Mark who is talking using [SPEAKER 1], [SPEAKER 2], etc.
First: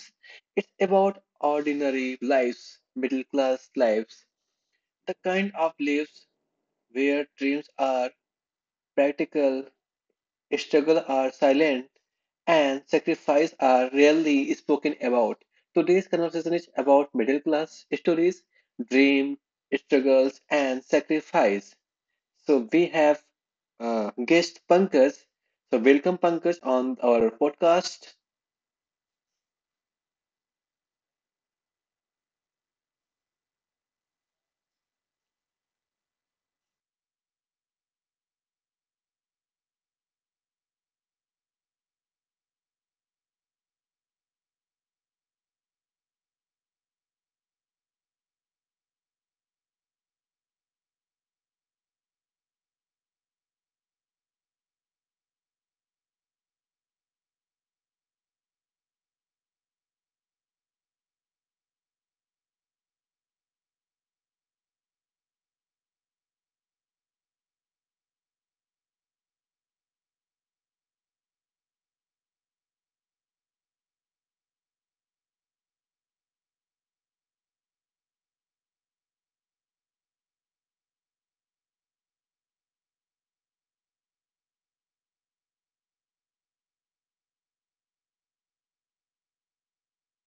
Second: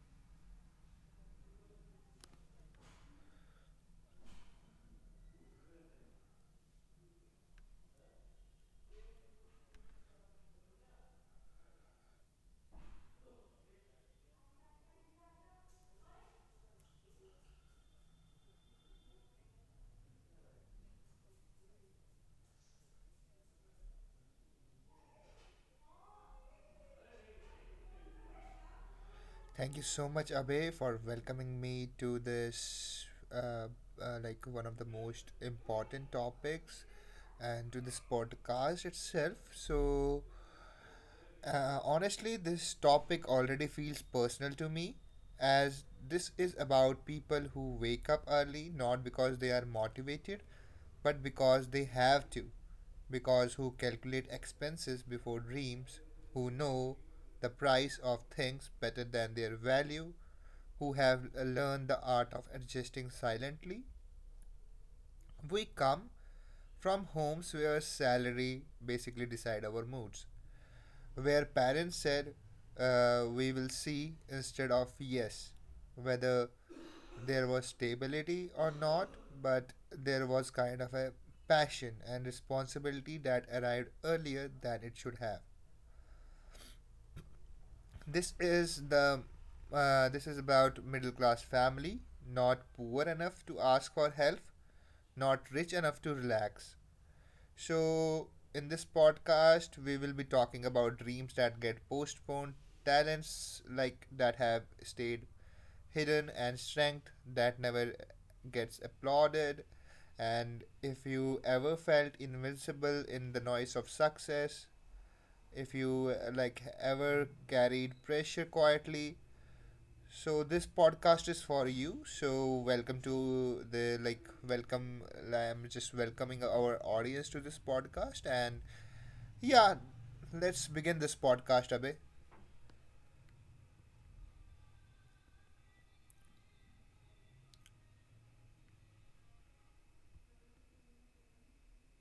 [SPEAKER 1] It's about ordinary lives, middle class lives, the kind of lives where dreams are practical, struggles are silent, and sacrifice are rarely spoken about. Today's conversation is about middle class stories, dream, struggles, and sacrifice. So we have guest Pankaj. So welcome Pankaj on our podcast.
[SPEAKER 2] Thank you so much, Abe, for welcoming me to this, uh, one of the most important topics, and to this podcast itself. Honestly, this topic already feels personal to me, as this is about people who wake up early not because they are motivated, but because they have to. Because who calculate expenses before dreams, who know the price of things better than their value, who have learned the art of adjusting silently. We come from homes where salary basically decide our moods where parents said we will see instead of yes, whether there was stability or not, but there was kind of a passion and responsibility that arrived earlier than it should have. This is the this is about middle class family, not poor enough to ask for help, not rich enough to relax, so, in this podcast, we will be talking about dreams that get postponed, talents like that have stayed hidden, and strength that never gets applauded. And if you ever felt invincible in the noise of success, if you ever carried pressure quietly, so this podcast is for you. So welcome to the like welcome. I'm just welcoming our audience to this podcast, and yeah, let's begin this podcast, Abhay.